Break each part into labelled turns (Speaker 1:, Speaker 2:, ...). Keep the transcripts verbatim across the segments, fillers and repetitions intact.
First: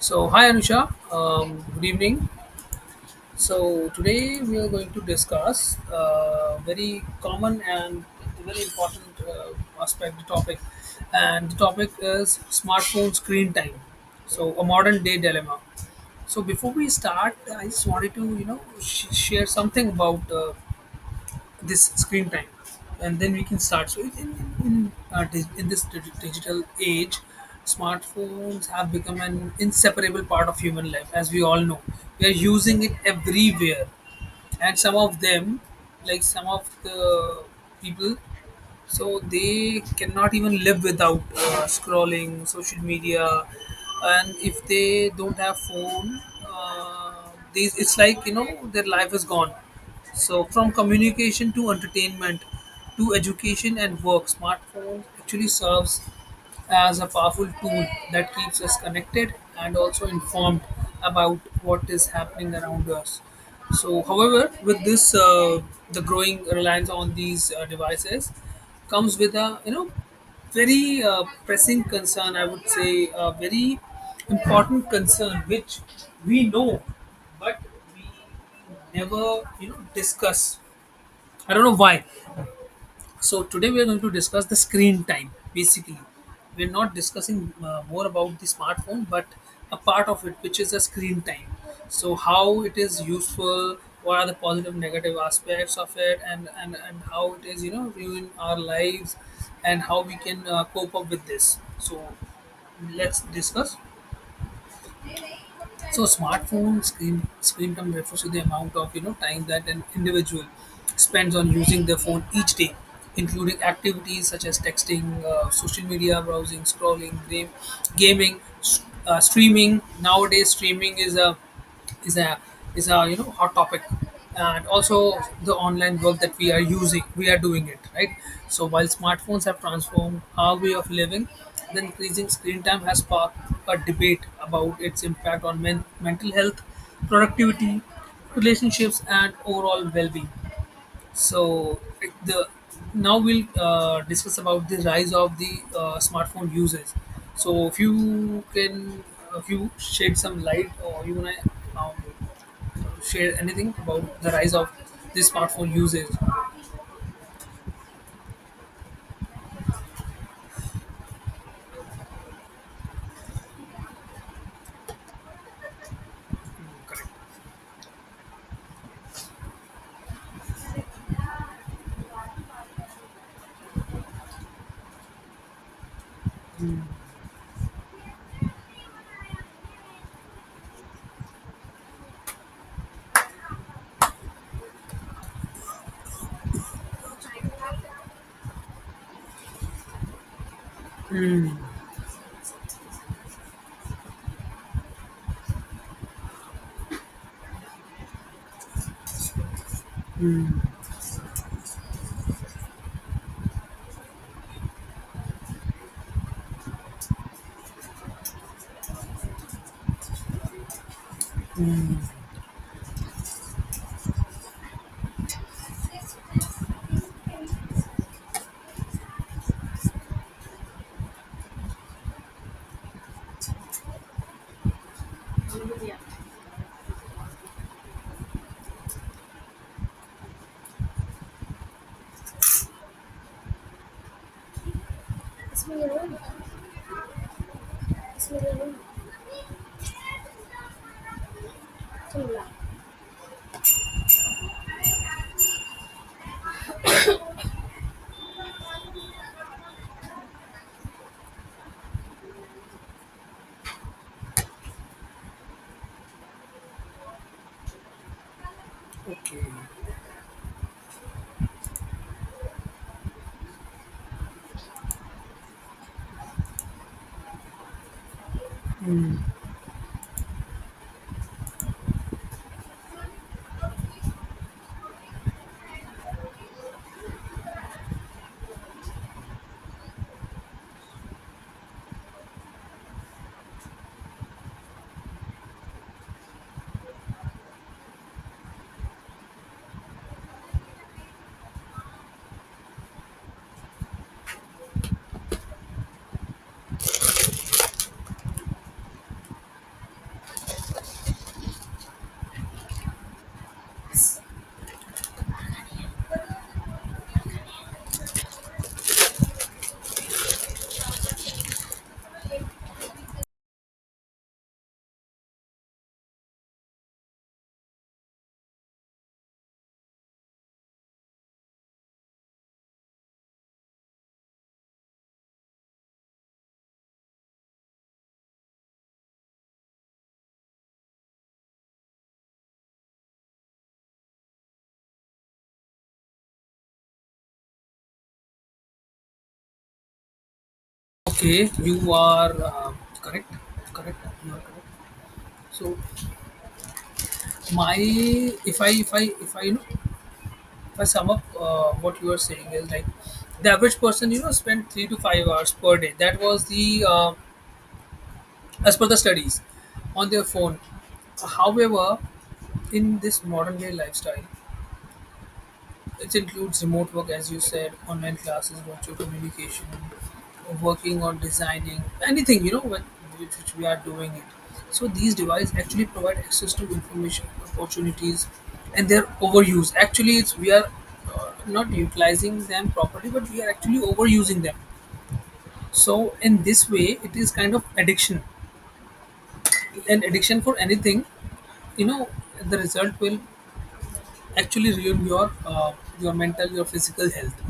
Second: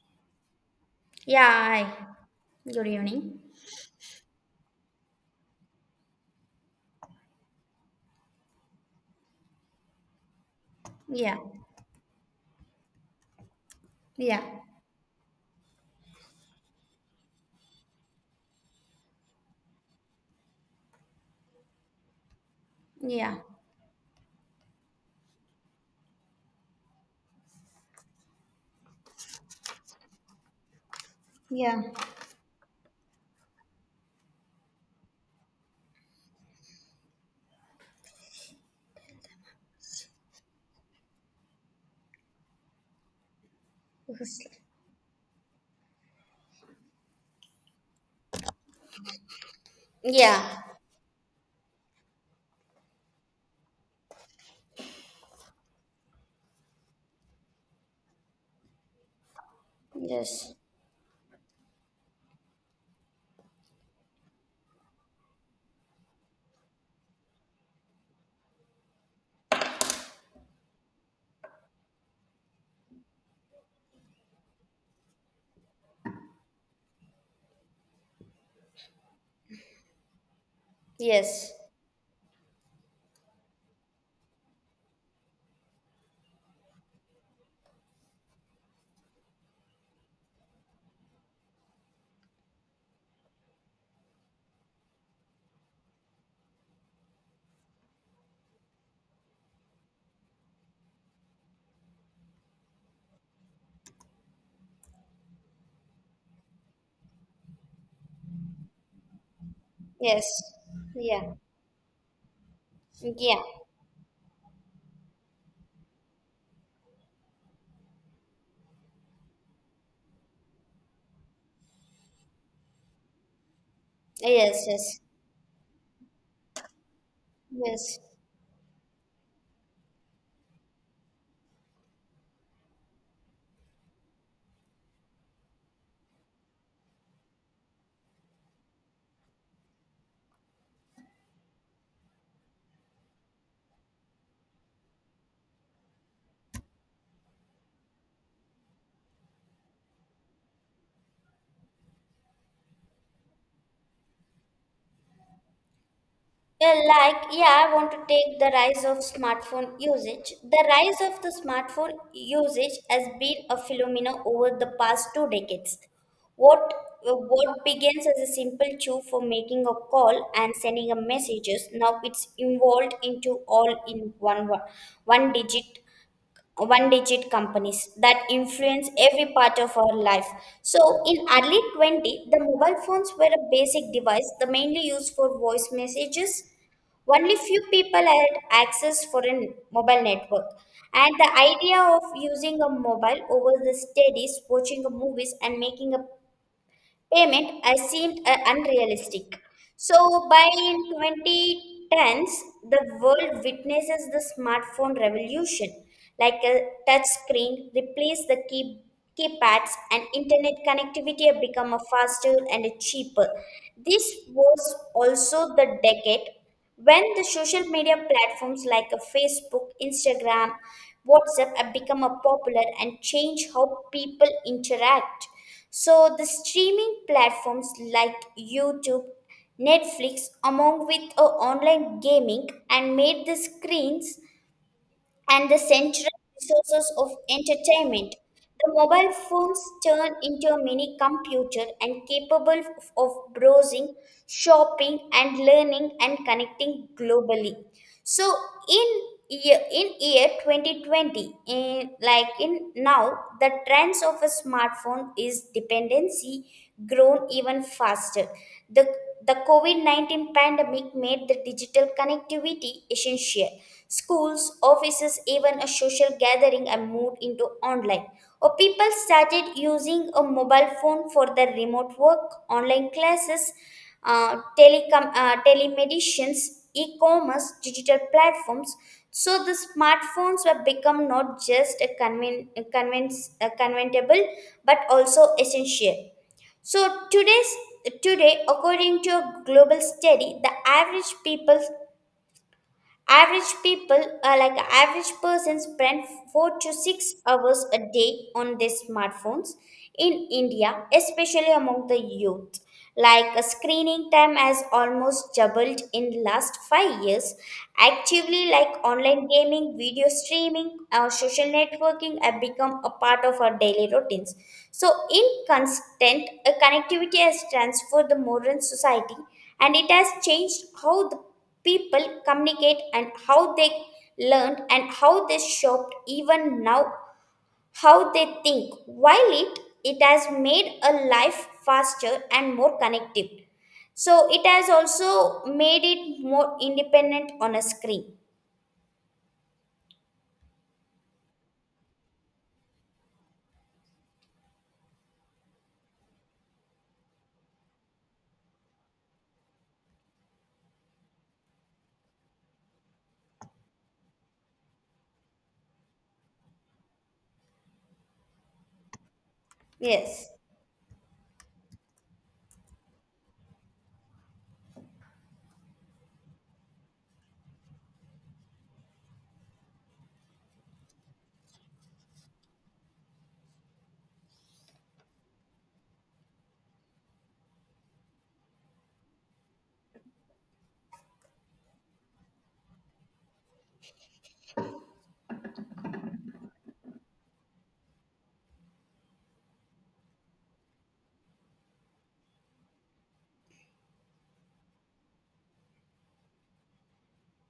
Speaker 1: So, hi Anusha, um, good
Speaker 2: Yeah, hi.
Speaker 1: evening.
Speaker 2: Good evening.
Speaker 1: So, today we are going to discuss a very common and very important uh, aspect, the topic.
Speaker 2: Yeah,
Speaker 1: And the topic is smartphone screen time.
Speaker 2: yeah,
Speaker 1: So, a modern day dilemma. So, before we start, I just wanted to, you know, sh- share something about uh, this screen time, and then
Speaker 2: yeah,
Speaker 1: we can start. So in, in, in, uh, dig- in this dig- digital age, smartphones have become an inseparable part of human life. As we all know,
Speaker 2: yeah.
Speaker 1: we are using it everywhere, and some of them, like some of the people, so they cannot even live without uh, scrolling social media. And if they don't have phone, uh, these, it's like you know their life is gone. So
Speaker 2: Yeah,
Speaker 1: from communication to entertainment to education and work, smartphones actually serves as a powerful tool that keeps us connected and also
Speaker 2: yes,
Speaker 1: informed about what is happening around us. So, however, with this, uh, the growing reliance on these uh, devices comes with a you know very uh, pressing concern. I would say a very important concern, which we know, but we never you know discuss.
Speaker 2: yes,
Speaker 1: I don't know why. So today we are going to discuss the screen time. Basically, we are not discussing uh, more about the smartphone, but a part of it, which is the screen time. So how it is useful, what are the positive, negative aspects of it, and and and how it is you know ruin our lives, and how we can uh, cope up with this. So let's discuss. So smartphone screen screen time refers to the amount of you know time that an
Speaker 2: yes,
Speaker 1: individual
Speaker 2: yeah,
Speaker 1: spends on using their phone each day,
Speaker 2: yeah,
Speaker 1: including activities such as texting, uh, social media browsing, scrolling, game, gaming, s- uh, streaming. Nowadays, streaming is a is a is a you know hot topic,
Speaker 2: yes,
Speaker 1: and also
Speaker 2: yes,
Speaker 1: the online work that we are using, we are doing it,
Speaker 2: yes.
Speaker 1: right? So while smartphones have transformed our way of living, the increasing screen time has sparked a debate about its impact on men- mental health, productivity, relationships and overall well-being. So it- the now we'll uh, discuss about the rise of the uh, smartphone users. So if you can, uh, if you shed some light, or you wanna um, share anything about the rise of the smartphone usage.
Speaker 2: Yeah, like, yeah, I want to take the rise of smartphone usage. The rise of the smartphone usage has been a phenomena over the past two decades. What what begins as a simple tool for making a call and sending a messages, now it's evolved into all in one wo- one digit one digit companies that influence every part of our life. So in early twenty, the mobile phones were a basic device, the mainly used for voice messages, only few people had access for a mobile network, and the idea of using a mobile over the studies, watching a movies, and making a payment uh, seemed uh, unrealistic. So by twenty tens, the world witnesses the smartphone revolution, like a touch screen replaced the key keypads and internet connectivity have become a faster and a cheaper. This was also the decade when the social media platforms like a Facebook, Instagram, WhatsApp have become a popular and change how people interact. So the streaming platforms like YouTube, Netflix, among with uh, online gaming and made the screens and the
Speaker 1: It's me
Speaker 2: central
Speaker 1: alone.
Speaker 2: resources of entertainment.
Speaker 1: It's me
Speaker 2: The
Speaker 1: alone.
Speaker 2: mobile phones turn into a mini computer and
Speaker 1: Come
Speaker 2: capable of of browsing,
Speaker 1: on.
Speaker 2: shopping, and learning and connecting globally. So in year, in year twenty twenty, in, like in now, the trends of a smartphone is dependency grown even faster. The the
Speaker 1: Okay,
Speaker 2: COVID nineteen pandemic made the digital connectivity essential. Schools, offices, even a social gathering are moved into online. Or people started using a mobile phone for their remote work, online classes, uh, telecom, uh, telemedicines, e-commerce, digital platforms. So the smartphones have become not just a, conven- a, convince- a conventable, but also essential. So today's today, according to a global study, the average people Average people, uh, like average person, spend four to six hours a day on their smartphones in India, especially among the youth. Like uh, screening time has almost doubled in last five years. Actively, like online gaming, video streaming, or social networking have become a part of our daily routines. So, in constant, uh, connectivity has transformed the modern society, and it has changed how the people communicate and how they learned and how they shoped even now how they think while it it has made a life faster and more connected, so it has also made it more independent on a screen.
Speaker 1: okay, you are uh, correct, correct, you are correct. So my, if I, if I, if I, you know, if I sum up uh, what you are saying is like the average person, you know, spent three to five hours per day. That was the uh, as per the studies on their
Speaker 2: Yes,
Speaker 1: phone. However, in this modern day lifestyle, it includes remote work, as you said, online classes, virtual communication, working on designing, anything you know what, which, which we are doing it. So these devices actually provide access to information, opportunities, and their overuse. Actually, it's we are uh, not utilizing them properly, but we are actually overusing them. So in this way, it is kind of addiction, an addiction. For anything, you know, the result will actually ruin your uh, your mental, your physical health.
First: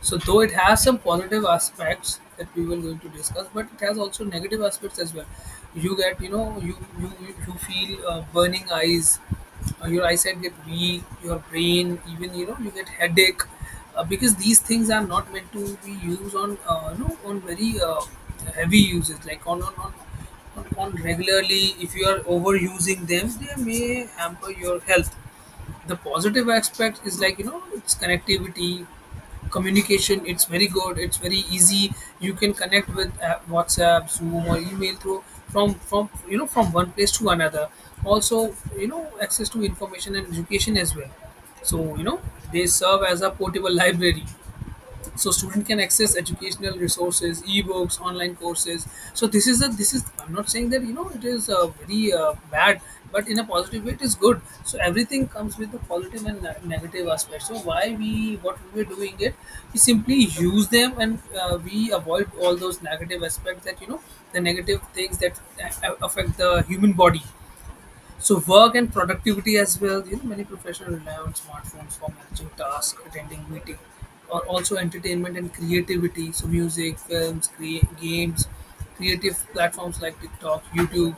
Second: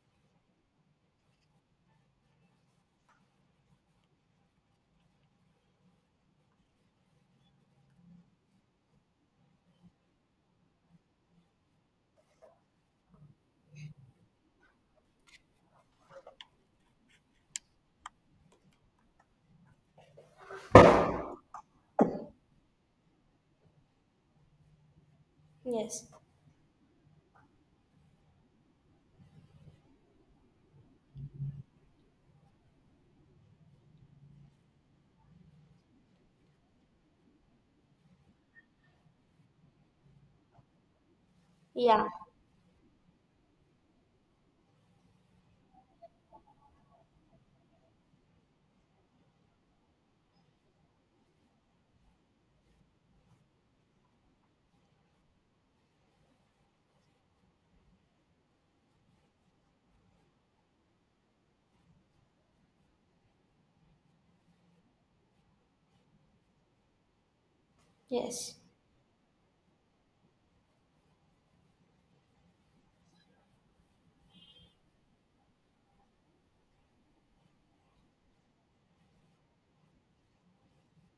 Speaker 1: So though it has some positive aspects that we were going to discuss, but it has also negative aspects as well. You get, you know, you you, you feel uh, burning eyes, uh, your eyesight get weak, your brain, even you know you get headache, uh, because these things are not meant to be used on, uh, you know, on very uh, heavy uses like on on, on on on regularly. If you are overusing them, they may hamper your health. The
Speaker 2: yes,
Speaker 1: positive aspect is like, you know, it's connectivity, communication. It's very good, it's very easy. You can connect with uh, WhatsApp, Zoom or email through, from from you know from one place to another. Also, you know, access to information and education as well. So, you
Speaker 2: yeah,
Speaker 1: know, they serve as a portable library, so student can access educational resources, ebooks, online courses. So this is a, this is, I'm not saying that you know it is uh, very uh, bad, but in a positive way it is good. So everything comes with the positive and ne- negative aspect. So why we what we were doing it, we simply use them, and uh, we avoid all those negative aspects, that you know, the negative things that a- a- affect the human body. So
Speaker 2: yes,
Speaker 1: work and productivity as well. You know, many professionals rely on smartphones for managing tasks, attending meetings, or also entertainment and creativity. So music, films, crea- games, creative platforms like TikTok, YouTube.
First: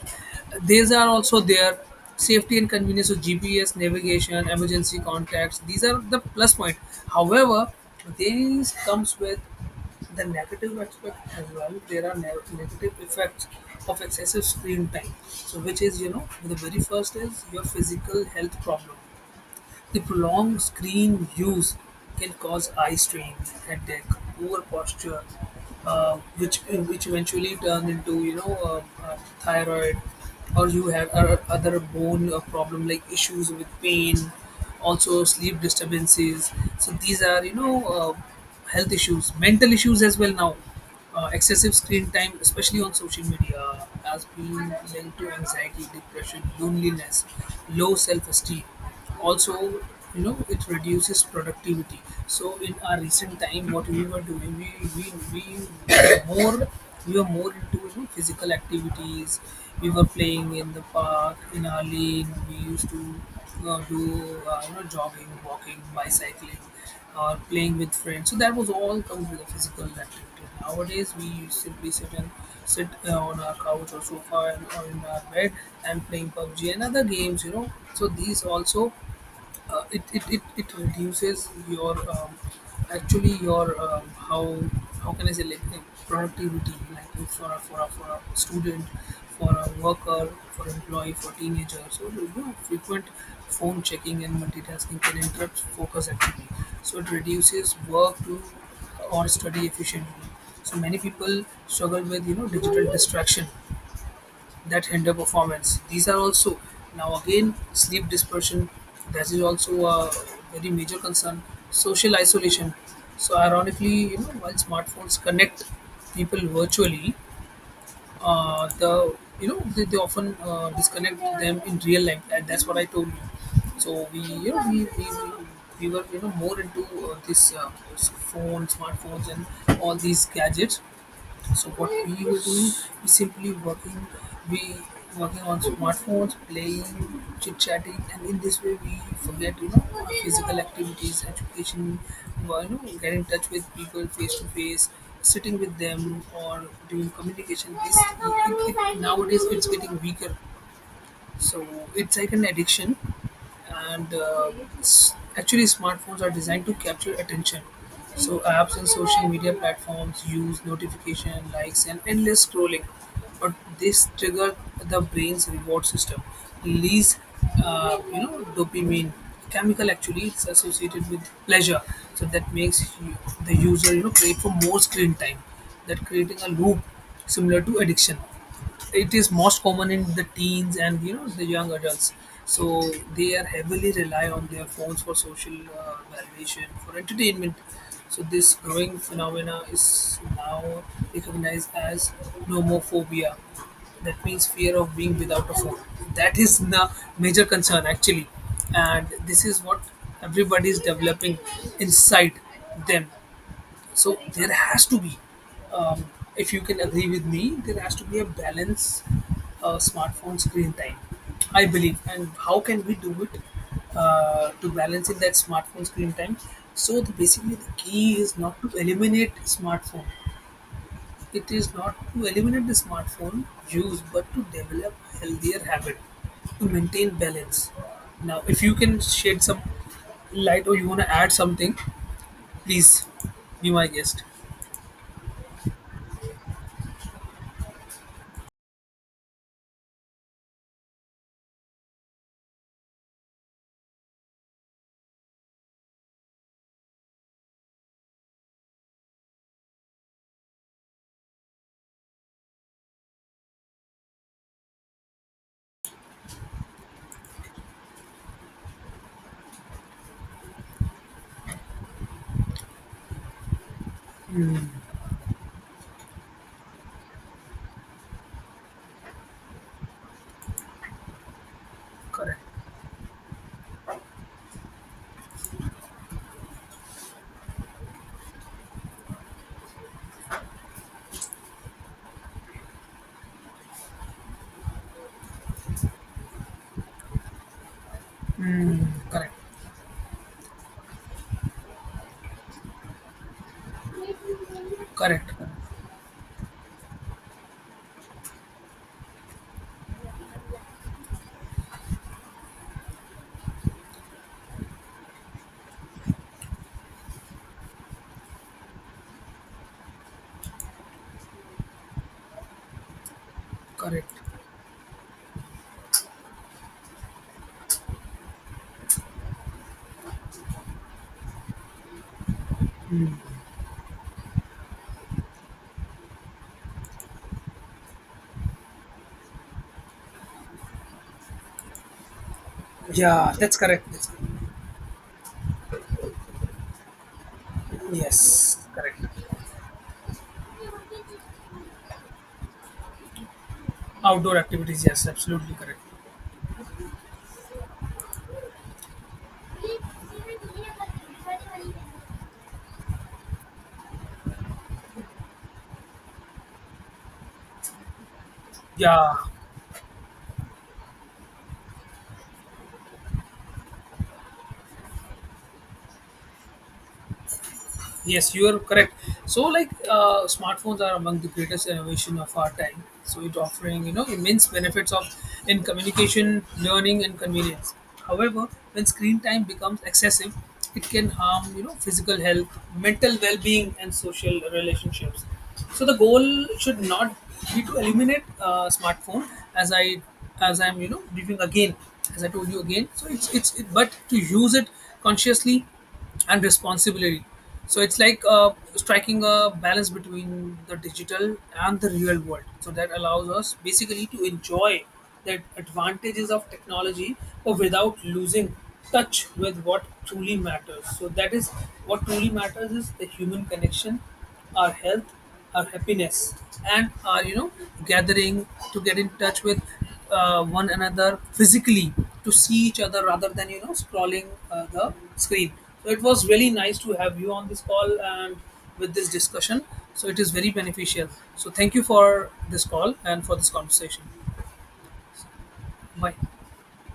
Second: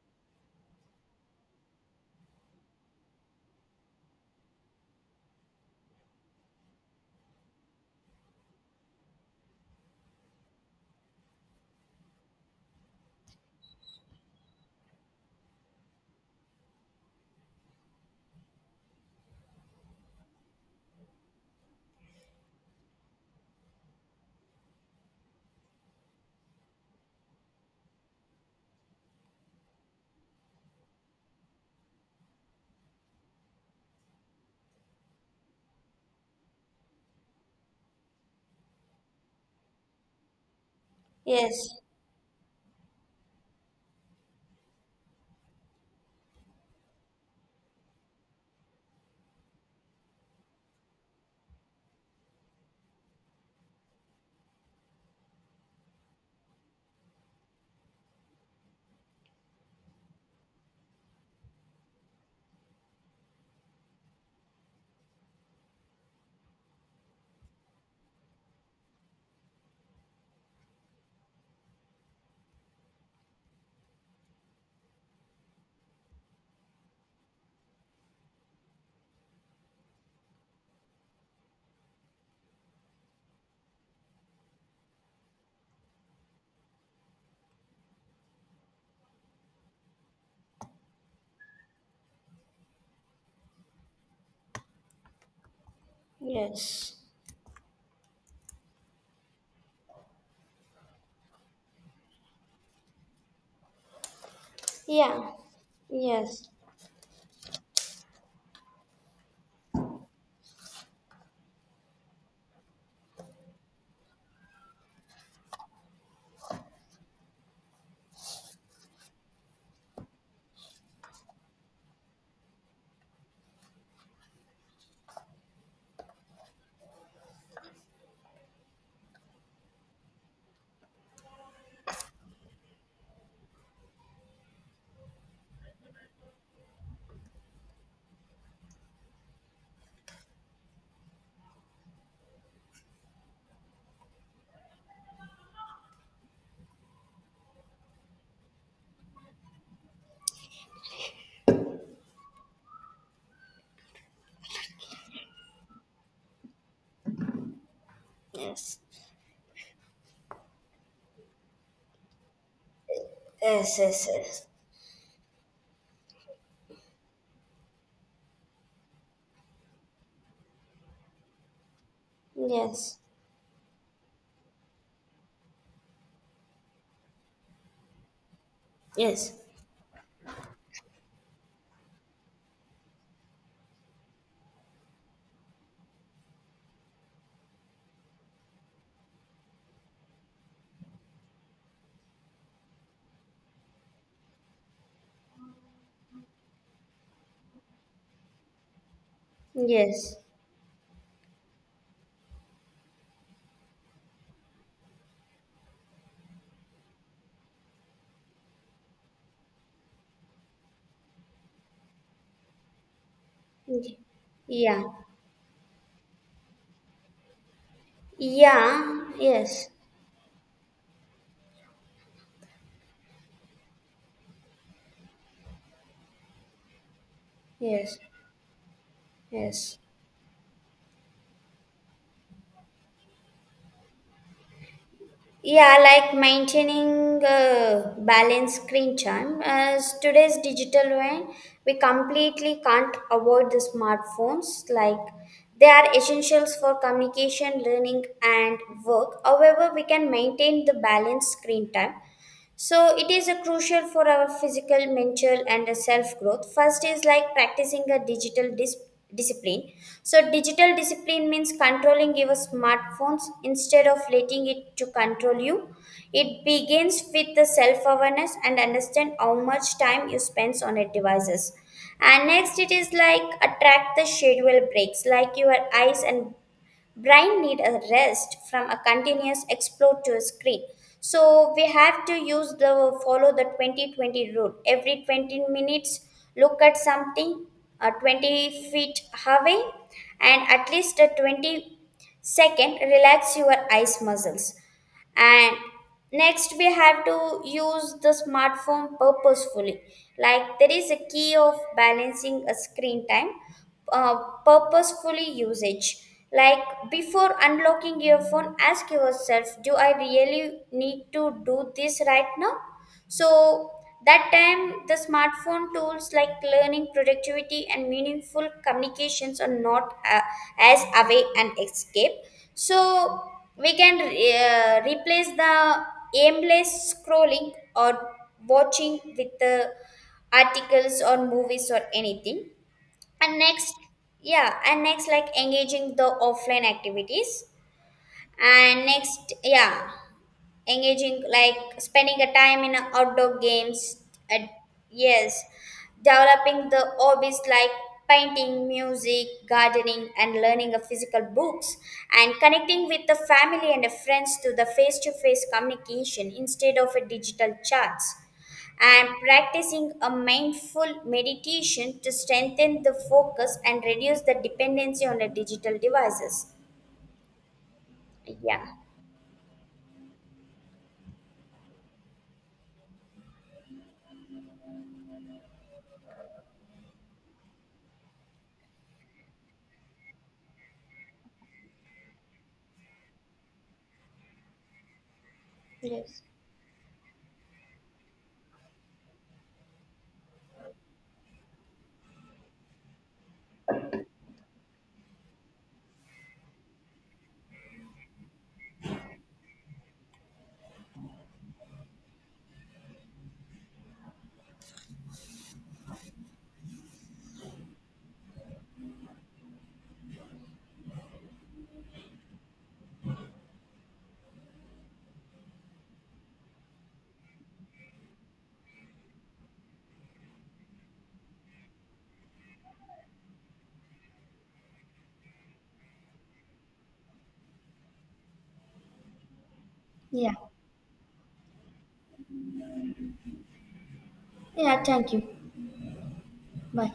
Speaker 1: These are also there. Safety and convenience. So G P S, navigation, emergency contacts. These are the plus point. However, these comes with the negative aspect as well. There are ne- negative effects of excessive screen time. So, which is, you know, the very first is your physical health problem. The prolonged screen use can cause eye strain, headache, poor posture, uh, which which eventually turn into you know uh, uh, thyroid, or you have uh, other bone uh, problem, like issues with pain, also sleep disturbances. So these are you know uh, health issues, mental issues as well now. Uh, excessive
Speaker 2: yes,
Speaker 1: screen time, especially on social media, has been linked to anxiety, depression, loneliness, low self-esteem. Also, you know, it reduces productivity. So in our recent time, what we were doing, we we, we were more, we were more into, you know, physical activities. We were playing in the park, in our lane. We used to uh, do uh, you know jogging, walking, bicycling, or playing with friends. So that was all comes with the physical activity. Nowadays we simply sit and sit uh, on our couch or sofa, and or in our bed, and playing pub g and other games, you know. So these also, uh, it, it, it, it reduces your um, actually your um, how how can I say, like, the productivity. Like if for a, for a, for a student, for a worker, for employee, for teenager, so you know, frequent phone checking and multitasking can interrupt focus activity.
Speaker 2: yes,
Speaker 1: So it reduces work to or study efficiently. So many people struggle with, you know, digital distraction that hinder
Speaker 2: yeah,
Speaker 1: performance. These are
Speaker 2: yes,
Speaker 1: also. Now again, sleep dispersion, that is also a very major concern. Social isolation. So ironically, you know, while smartphones connect people virtually, uh, the you know they, they often uh, disconnect them in real life, and that's what I told you. So we you know we, we, we we were you know more into uh, this uh, phone, smartphones, and all these gadgets. So what we were doing, we simply working, we working on smartphones, playing, chit chatting, and in this way we forget you know our physical activities, education, well, you know, get in touch with people face to face, sitting with them or doing communication. This it, it, nowadays it's getting weaker. So it's like an addiction, and uh, s- actually smartphones are designed to capture attention. So apps
Speaker 2: yes,
Speaker 1: and social media platforms use notification, likes and endless scrolling. But
Speaker 2: yes,
Speaker 1: this
Speaker 2: yes, yes,
Speaker 1: trigger the brain's reward system, release uh, you know dopamine chemical. Actually, it's associated with pleasure. So that makes you, the user you know, crave for more screen time. That creating a loop similar to addiction. It is
Speaker 2: yes,
Speaker 1: most common in the teens and you know the young adults. So they are heavily rely on their phones for social uh, validation, for entertainment. So this growing phenomena is now recognized as nomophobia, that means fear of being without a phone. That is the major concern actually, and this is what
Speaker 2: yes,
Speaker 1: everybody is developing inside them. So there has to be, um, if you can agree with me, there has to be a balance uh, smartphone screen time, I believe. And how can we do it,
Speaker 2: yes,
Speaker 1: uh, to
Speaker 2: yeah.
Speaker 1: balance in that smartphone screen time? So the, basically, the key is not to
Speaker 2: Yeah,
Speaker 1: eliminate
Speaker 2: yes,
Speaker 1: smartphone. It is not to eliminate the smartphone use, but to develop a healthier habit to maintain balance.
Speaker 2: yes,
Speaker 1: Now, if you can shed some
Speaker 2: yes.
Speaker 1: light or you want to add something, please be my guest.
Speaker 2: Yeah, like maintaining a balanced screen time. As today's digital way, we completely can't avoid the smartphones. Like they are essentials for communication, learning, and work. However, we can maintain the balanced screen time, so it is a crucial for our physical, mental, and self growth. First is like practicing a digital dis- discipline. So digital discipline means controlling your smartphones instead of letting it to control you. It begins with the self awareness and understand how much time you spend on your devices. And
Speaker 1: Correct.
Speaker 2: next, it is like attract the schedule breaks, like your eyes and brain need a rest from a continuous explore to a screen, so we have to use the follow the twenty twenty rule, every twenty minutes look at something uh, twenty feet
Speaker 1: Correct.
Speaker 2: away and at least a twenty second relax your eyes muscles.
Speaker 1: Correct.
Speaker 2: And next we have to use the smartphone purposefully, like there is a key of balancing a screen time, uh, purposefully usage, like before unlocking your phone ask yourself, do I really need to do this right now? So
Speaker 1: Correct.
Speaker 2: that time, the smartphone tools like learning, productivity, and meaningful communications are not uh, as away and escape. So we can uh, replace the aimless scrolling or watching with the articles or movies or anything.
Speaker 1: Yeah,
Speaker 2: And
Speaker 1: that's
Speaker 2: next,
Speaker 1: correct. That's.
Speaker 2: yeah, and next like engaging the offline activities.
Speaker 1: Yes,
Speaker 2: And
Speaker 1: correct.
Speaker 2: next, yeah, engaging like spending a time in a outdoor games
Speaker 1: Outdoor
Speaker 2: at,
Speaker 1: activities. Yes,
Speaker 2: yes,
Speaker 1: absolutely correct.
Speaker 2: developing the hobbies like painting, music, gardening and learning of physical books, and connecting with the family and the friends through the face-to-face communication instead of a digital chats, and
Speaker 1: Yeah.
Speaker 2: practicing a mindful meditation to strengthen the focus and reduce the dependency on the digital devices.
Speaker 1: Yes, you are
Speaker 2: Yeah,
Speaker 1: correct. So, like, uh, smartphones are among the greatest innovation of our time. So, it offering you know immense benefits of in communication, learning, and convenience. However, when screen time becomes excessive, it can harm you know physical health, mental well-being, and social relationships. So, the
Speaker 2: yes.
Speaker 1: goal should not be to eliminate uh, smartphone, as I, as I'm you know briefing again, as I told you again. So, it's it's it, but to use it consciously and responsibility. So it's like uh, striking a balance between the digital and the real world. So that allows us basically to enjoy the advantages of technology, but without losing touch with what truly matters. So that is what truly matters is the human connection, our health, our happiness and our you know gathering to get in touch with uh, one another physically, to see each other rather than you know scrolling uh, the screen. So it was really nice to have you on this call and with this discussion, so it is
Speaker 2: Yeah.
Speaker 1: very beneficial. So thank you for this call and for this conversation.
Speaker 2: Yeah, thank you.
Speaker 1: Bye.
Speaker 2: Bye.